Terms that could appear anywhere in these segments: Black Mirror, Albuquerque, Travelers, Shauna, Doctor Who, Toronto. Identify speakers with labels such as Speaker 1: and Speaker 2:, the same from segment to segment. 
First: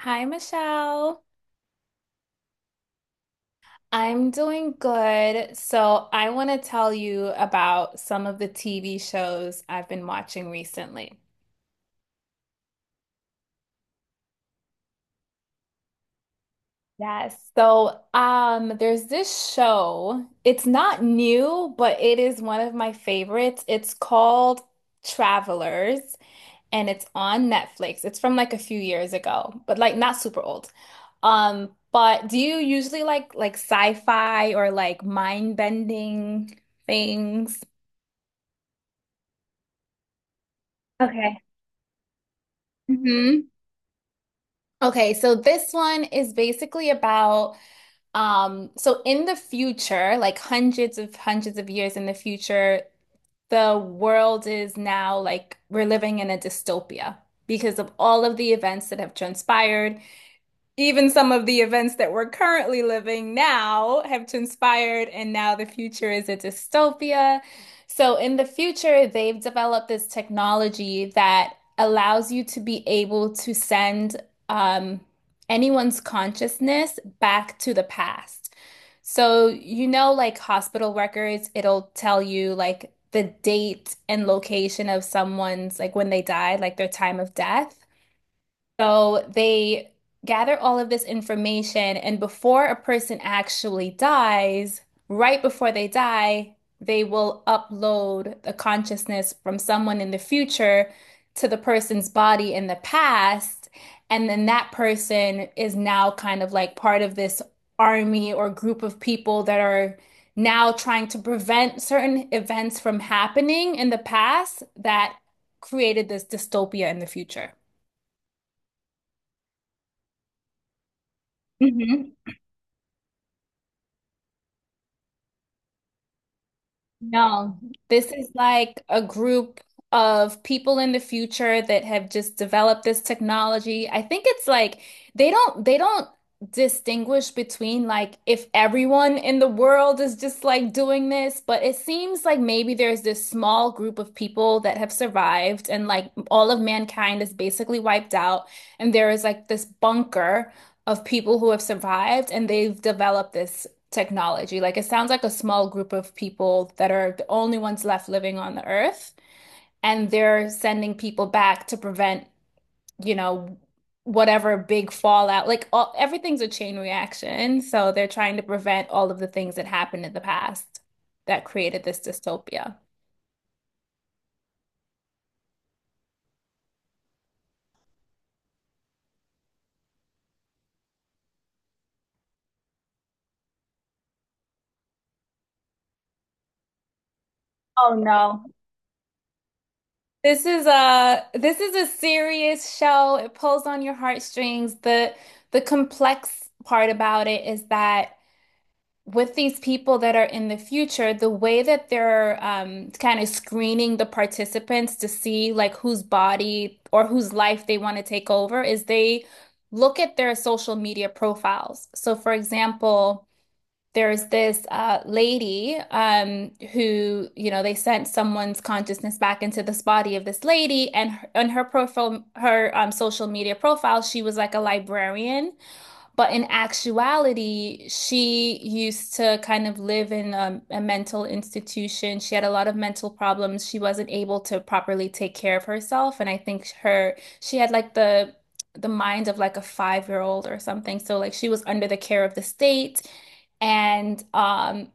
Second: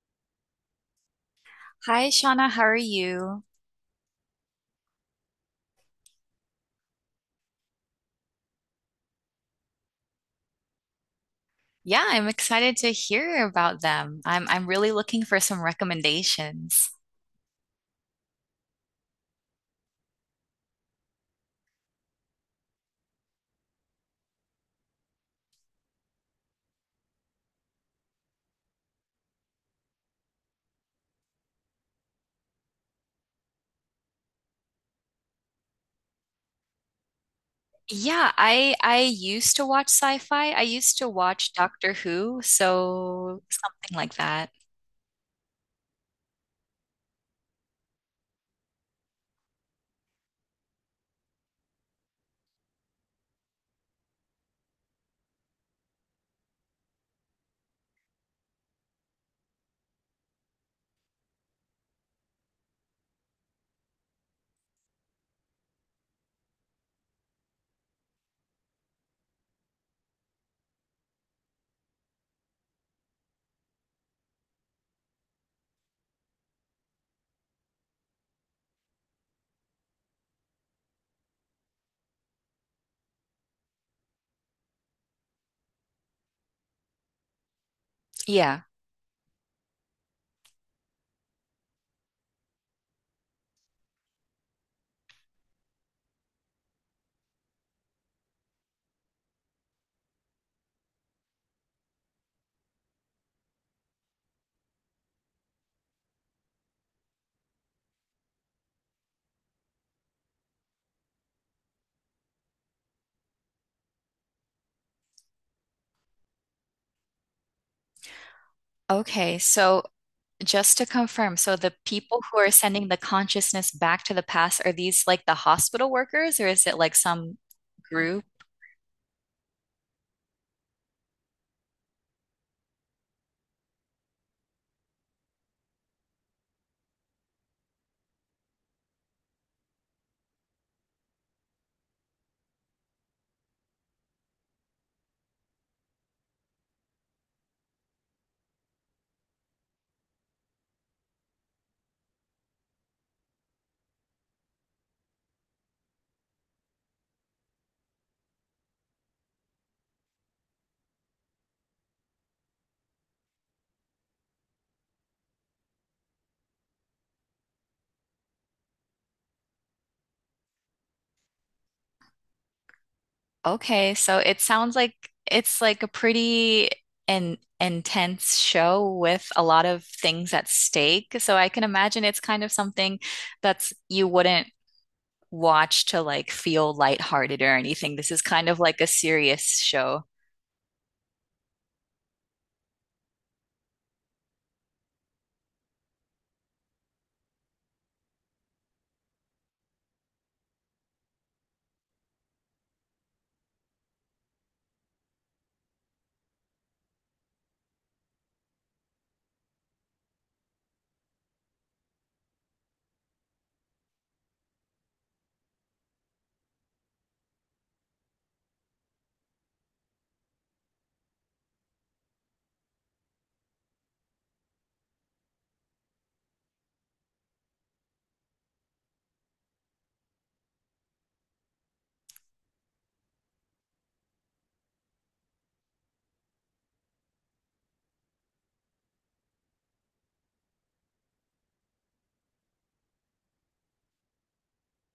Speaker 1: Hi, Michelle.
Speaker 2: Hi, Shauna. How are you?
Speaker 1: I'm doing good. So, I want to tell you about some of the TV shows I've been watching recently.
Speaker 2: Yeah, I'm excited to hear about them. I'm really looking for some recommendations.
Speaker 1: Yes. There's this show. It's not new, but it is one of my favorites. It's called Travelers, and it's on Netflix. It's from like a few years ago, but like not super old. But do you usually like sci-fi or like mind-bending things?
Speaker 2: Yeah, I used to watch sci-fi. I used to
Speaker 1: Okay.
Speaker 2: watch Doctor Who, so
Speaker 1: hmm
Speaker 2: something like that.
Speaker 1: Okay, so this one is basically about so in the future, like hundreds of years in the future, the world is now like we're living in a dystopia because of all of the events that have transpired. Even some of the events that we're currently living now have transpired, and now the future is a dystopia. So, in the future, they've developed this technology that allows you to be able to send um, anyone's consciousness back to the past. So, you know, like hospital records, it'll tell you like the date and location of someone's, like when they died, like their time of death.
Speaker 2: Yeah.
Speaker 1: So they gather all of this information, and before a person actually dies, right before they die, they will upload the consciousness from someone in the future to the person's body in the past. And then that person is now kind of like part of this army or group of people that are now trying to prevent certain events from happening in the past that created this dystopia in the future.
Speaker 2: Okay, so just to confirm, so the
Speaker 1: Mm-hmm.
Speaker 2: people who are sending the consciousness back to the past, are these like the hospital workers or is it like some
Speaker 1: No, this
Speaker 2: group?
Speaker 1: is like a group of people in the future that have just developed this technology. I think it's like they don't distinguish between like if everyone in the world is just like doing this, but it seems like maybe there's this small group of people that have survived and like all of mankind is basically wiped out, and there is like this bunker of people who have survived and they've developed this technology. Like it sounds like a small group of people that are the only ones left living on the earth, and they're sending people back to prevent, you know, whatever big fallout. Like all, everything's a chain reaction, so they're trying to prevent all of the things that happened in the past that created this dystopia.
Speaker 2: Okay, so it sounds like it's like a pretty an intense show with a lot of things at stake. So I can imagine it's kind of something that's you wouldn't watch to like feel lighthearted or
Speaker 1: Oh
Speaker 2: anything. This is
Speaker 1: no.
Speaker 2: kind of like a serious show.
Speaker 1: This is a serious show. It pulls on your heartstrings. The complex part about it is that with these people that are in the future, the way that they're kind of screening the participants to see like whose body or whose life they want to take over is they look at their social media profiles. So, for example, there's this lady who, you know, they sent someone's consciousness back into this body of this lady, and her, on her profile, her social media profile, she was like a librarian. But in actuality, she used to kind of live in a mental institution. She had a lot of mental problems. She wasn't able to properly take care of herself. And I think her, she had like the mind of like a five-year-old or something. So like she was under the care of the state. And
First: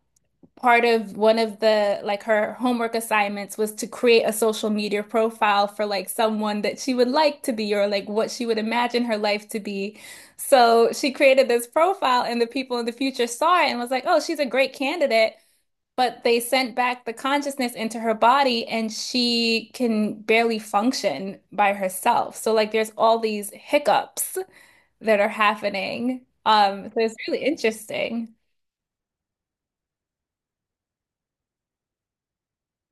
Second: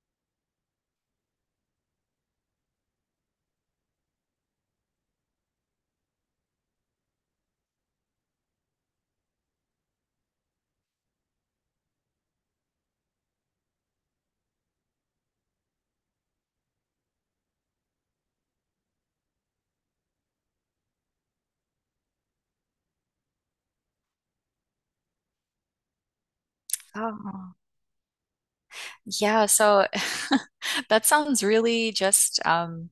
Speaker 1: Part of one of the like her homework assignments was to create a social media profile for like someone that she would like to be or like what she would imagine her life to be. So she created this profile and the people in the future saw it and was like, "Oh, she's a great candidate." But they sent back the consciousness into her body and she can barely function by herself. So like there's all these hiccups that are happening. So it's really
Speaker 2: Oh.
Speaker 1: interesting.
Speaker 2: Yeah, so that sounds really just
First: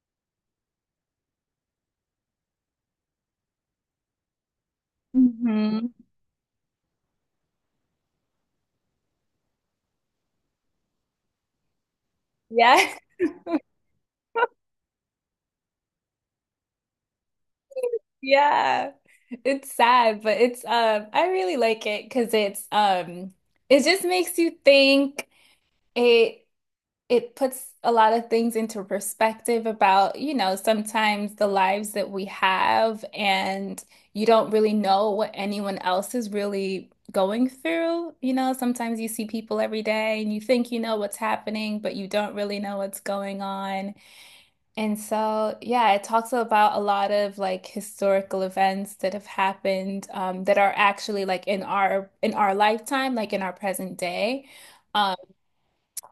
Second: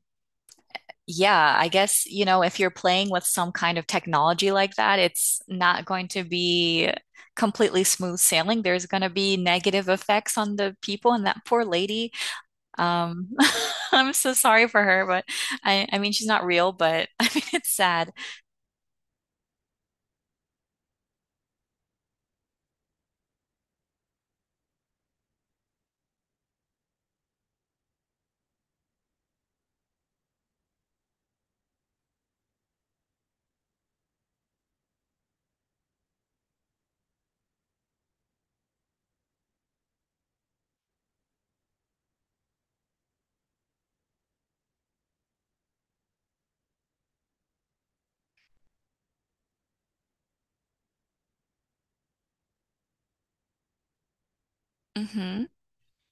Speaker 2: Yeah, I guess, you know, if you're playing with some kind of technology like that, it's not
Speaker 1: hmm
Speaker 2: going to be completely smooth sailing. There's going to be negative effects on the people and that poor lady.
Speaker 1: Yeah.
Speaker 2: Um, I'm so sorry for her, but I mean, she's not real, but I mean, it's sad.
Speaker 1: Yeah. It's sad, but it's I really like it because it's it just makes you think. It it puts a lot of things into perspective about, you know, sometimes the lives that we have, and you don't really know what anyone else is really going through. You know, sometimes you see people every day and you think you know what's happening, but you don't really know what's going on. And so, yeah, it talks about a lot of like historical events that have happened that are actually like in our lifetime, like in our present day. Um,
Speaker 2: Hmm.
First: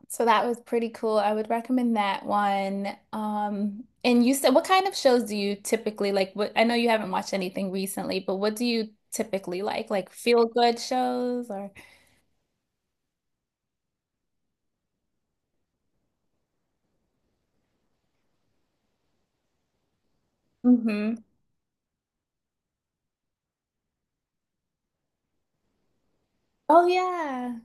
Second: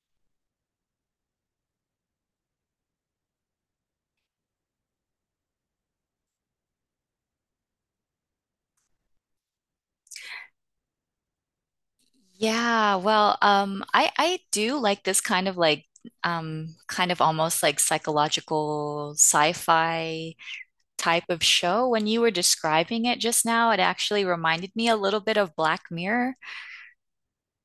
Speaker 1: so that was pretty cool. I would recommend that one. And you said, what kind of shows do you typically like? What, I know you haven't watched anything recently, but what do you typically like? Like feel good shows or?
Speaker 2: Yeah, well, I do like this kind of like kind of almost like psychological sci-fi
Speaker 1: Hmm
Speaker 2: type of show. When you were describing it just now, it actually reminded me a little bit of Black Mirror.
Speaker 1: Oh yeah.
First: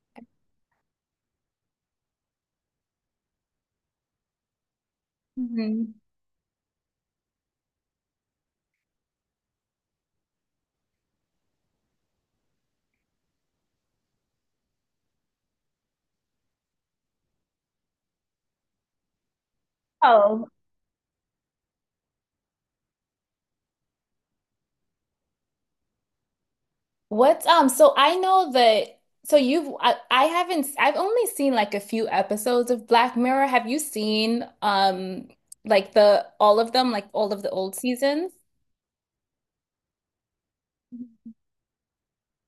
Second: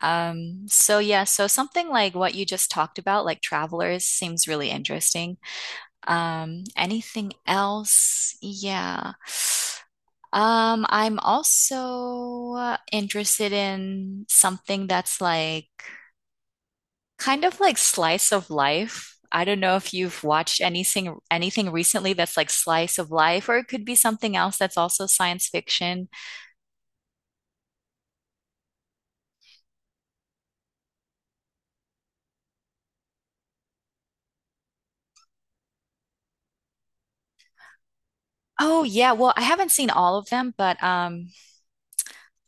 Speaker 2: So yeah, so something like what you just talked about, like Travelers, seems really interesting.
Speaker 1: hmm
Speaker 2: Anything else? Yeah. I'm also interested in something that's like kind of like slice of life. I don't know if you've
Speaker 1: Oh,
Speaker 2: watched anything recently that's like slice of life, or it could be something else that's also science fiction.
Speaker 1: What's so I know that so you've I haven't I've only seen like a few episodes of Black Mirror. Have you seen like the all of them, like all of the old seasons?
Speaker 2: Oh yeah, well, I haven't seen all of them, but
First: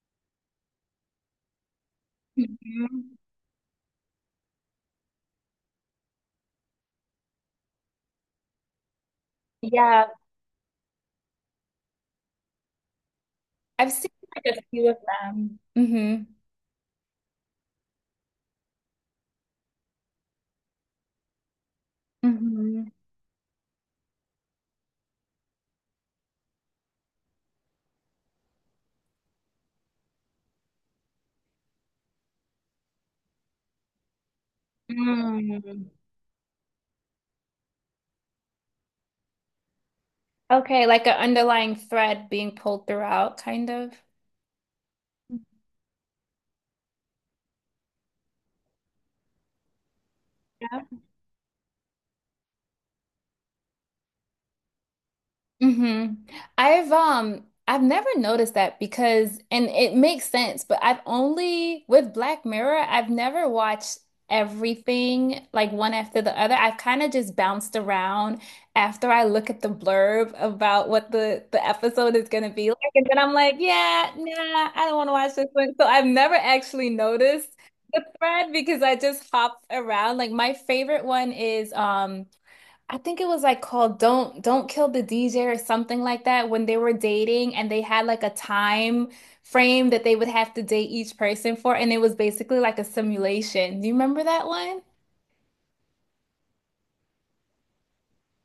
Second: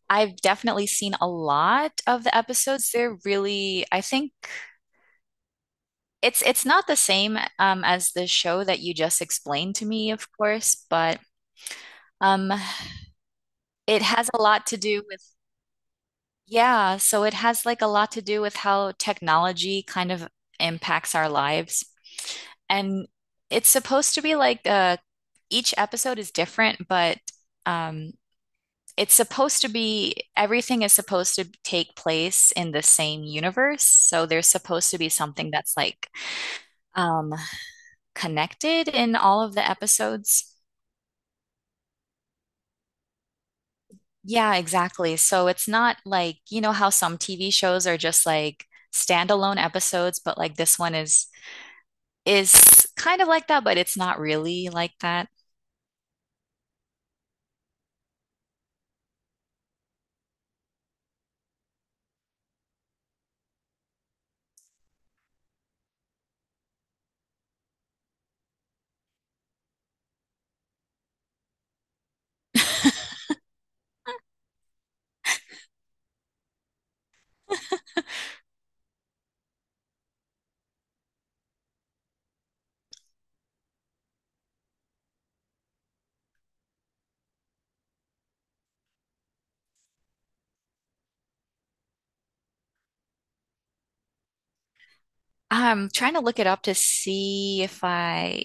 Speaker 2: I've definitely seen a lot of the episodes.
Speaker 1: Mhm.
Speaker 2: They're really, I think it's not the same as the show that you just explained to
Speaker 1: Yeah,
Speaker 2: me, of course, but um
Speaker 1: I've
Speaker 2: it
Speaker 1: seen
Speaker 2: has a
Speaker 1: like a
Speaker 2: lot to
Speaker 1: few of
Speaker 2: do with
Speaker 1: them. Mm-hmm.
Speaker 2: yeah, so it has like a lot to do with how technology kind of impacts our lives.
Speaker 1: Mm-hmm.
Speaker 2: And it's supposed to be like each episode is different, but um it's supposed to be everything is supposed to take place in the same universe so there's supposed to be something that's
Speaker 1: Mm.
Speaker 2: like um connected in all of the episodes.
Speaker 1: Okay, like an underlying thread being pulled throughout, kind of.
Speaker 2: Yeah, exactly, so it's not like you know how some TV shows are just like standalone episodes but like this one is kind of like that but it's not really like that.
Speaker 1: Hmm I've never noticed that because and it makes sense, but I've only with Black Mirror, I've never watched everything like one after the other. I've kind of just bounced around after I look at the blurb about what the episode is going to be like, and then I'm like, yeah, nah, I don't want to watch this one. So I've never actually noticed the thread because I just hop around. Like my favorite one is. I think it was like called Don't Kill the DJ or something like that when they were dating and they had like a time frame that they would have to date each person for and it was basically like a simulation. Do you remember that one?
Speaker 2: I'm trying to look it up to see if I,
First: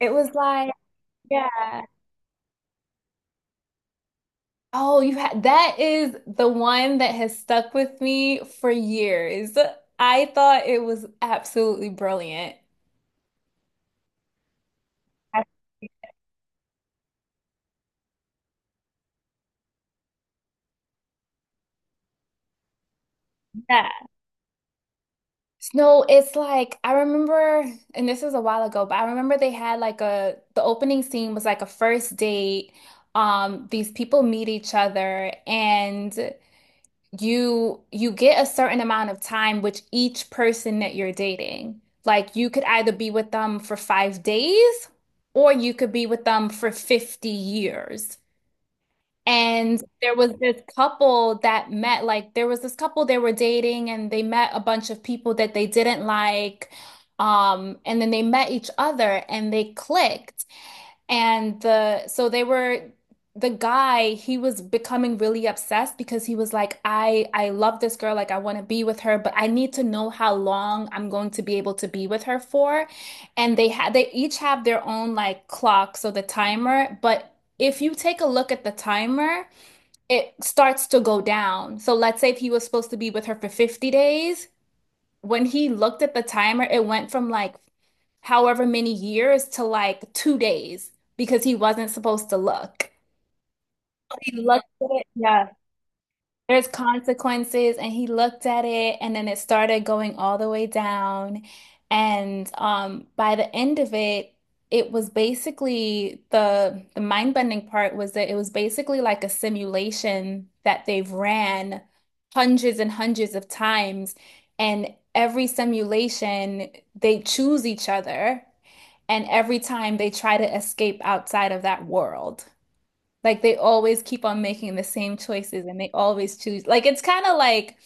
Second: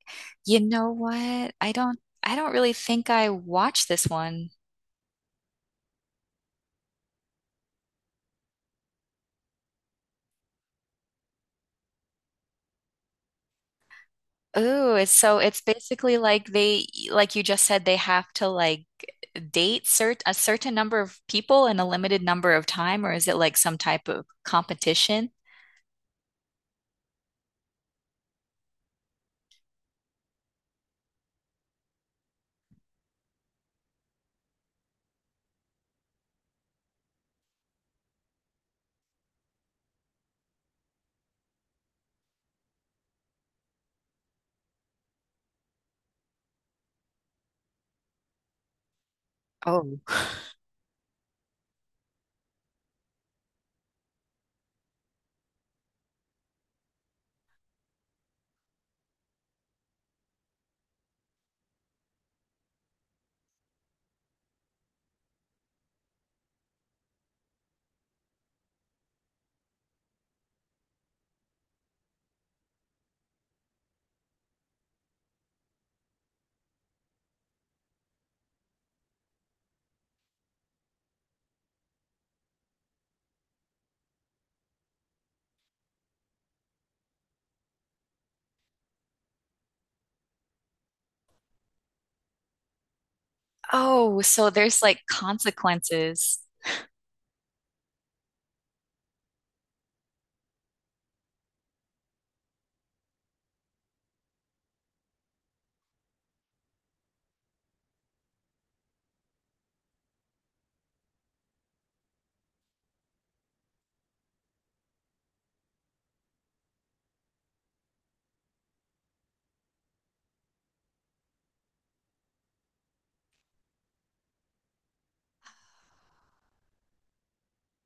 Speaker 1: It was
Speaker 2: you
Speaker 1: like,
Speaker 2: know what, i
Speaker 1: yeah.
Speaker 2: don't i don't really think I watched this one.
Speaker 1: Oh, you had that is the one that has stuck with me for years. I thought it was absolutely brilliant.
Speaker 2: Ooh, it's so it's basically like they, like you just said, they have to like date cert a certain number of people in a limited number of time, or is it like some type of competition?
Speaker 1: No, it's like I remember, and this was a while ago, but I remember they had like a the opening scene was like a first date. These people meet each other and you get a certain amount of time with each person that you're dating. Like you could either be with them for 5 days or you could be with them for 50 years. And
Speaker 2: Oh.
Speaker 1: there was this couple that met, like, there was this couple they were dating, and they met a bunch of people that they didn't like. And then they met each other and they clicked. And the, so they were, the guy, he was becoming really obsessed because he was like, I love this girl. Like, I want to be with her, but I need to know how long I'm going to be able to be with her for. And they had, they each have their own like clock. So the timer, but if you take a look at the timer, it starts to go down. So let's say if he was supposed to be with her for 50 days, when he looked at the timer, it went from like however many years to like 2 days because he wasn't supposed to look.
Speaker 2: Oh,
Speaker 1: He
Speaker 2: so
Speaker 1: looked
Speaker 2: there's
Speaker 1: at
Speaker 2: like
Speaker 1: it, yeah.
Speaker 2: consequences.
Speaker 1: There's consequences, and he looked at it, and then it started going all the way down. And By the end of it, it was basically the mind-bending part was that it was basically like a simulation that they've ran hundreds and hundreds of times, and every simulation they choose each other, and every time they try to escape outside of that world. Like they always keep on making the same choices and they always choose. Like it's kind of like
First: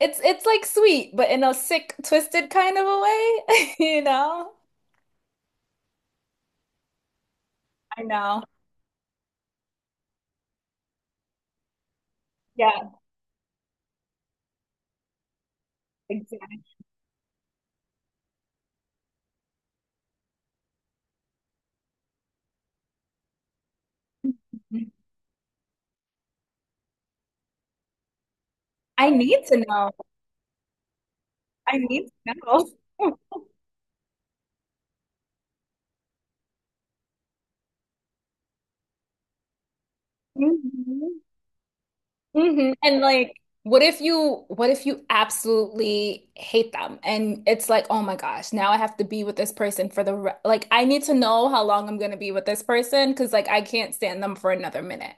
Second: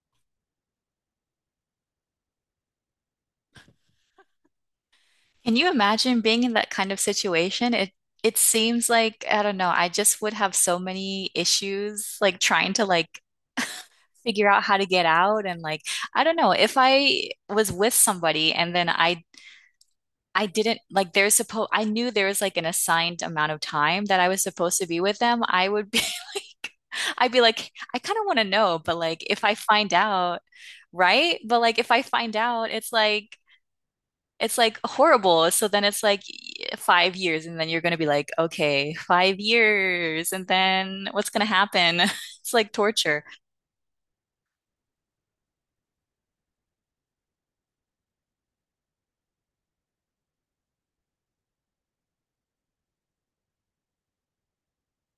Speaker 1: it's like sweet, but in a sick, twisted kind of a way, you know?
Speaker 2: Can you imagine being in that kind of situation? It
Speaker 1: I
Speaker 2: it
Speaker 1: know.
Speaker 2: seems like I don't know, I just would have so many issues like trying to
Speaker 1: Yeah,
Speaker 2: like figure out how to get out and like I don't know,
Speaker 1: exactly.
Speaker 2: if I was with somebody and then I didn't like there's supposed I knew there was like an assigned amount of time that I was supposed to be with them. I would be like I'd be like I kind of want to know, but
Speaker 1: I
Speaker 2: like if
Speaker 1: need
Speaker 2: I
Speaker 1: to know.
Speaker 2: find out, right? But
Speaker 1: I
Speaker 2: like if I
Speaker 1: need
Speaker 2: find
Speaker 1: to
Speaker 2: out,
Speaker 1: know.
Speaker 2: it's like horrible. So then it's like 5 years and then you're going to be like, okay, 5 years and then
Speaker 1: Mhm.
Speaker 2: what's going to happen? It's like
Speaker 1: Mhm. And
Speaker 2: torture.
Speaker 1: like, what if you absolutely hate them and it's like, oh my gosh, now I have to be with this person for the re like I need to know how long I'm gonna be with this person because like I can't stand them for another minute.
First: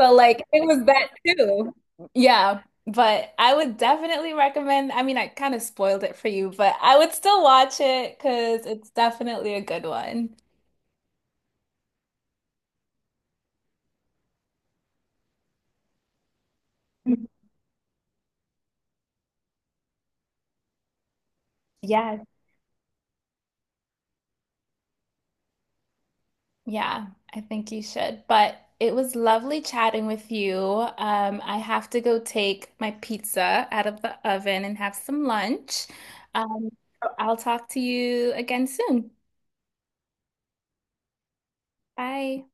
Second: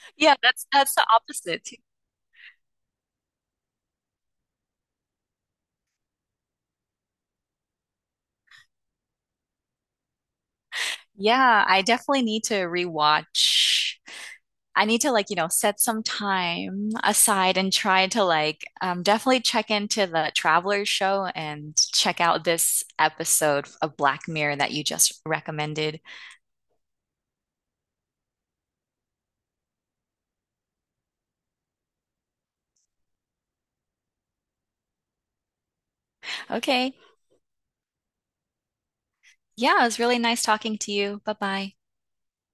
Speaker 1: So
Speaker 2: Yeah,
Speaker 1: like
Speaker 2: that's
Speaker 1: it was
Speaker 2: that's the
Speaker 1: that
Speaker 2: opposite.
Speaker 1: too. Yeah. But I would definitely recommend, I mean, I kind of spoiled it for you, but I would still watch it because it's definitely a good one.
Speaker 2: Yeah, I definitely need to rewatch, I need to like, you know, set some time
Speaker 1: Mhm.
Speaker 2: aside and try to like definitely check into the Travelers show and check
Speaker 1: Yes.
Speaker 2: out this episode of Black Mirror that you just recommended.
Speaker 1: Yeah, I think you should. But it was lovely chatting with you. I have to go take my pizza out of the oven and have some lunch. Um,
Speaker 2: Okay.
Speaker 1: so I'll talk to you again soon.
Speaker 2: Yeah, it was really nice talking to you. Bye bye.
Speaker 1: Bye.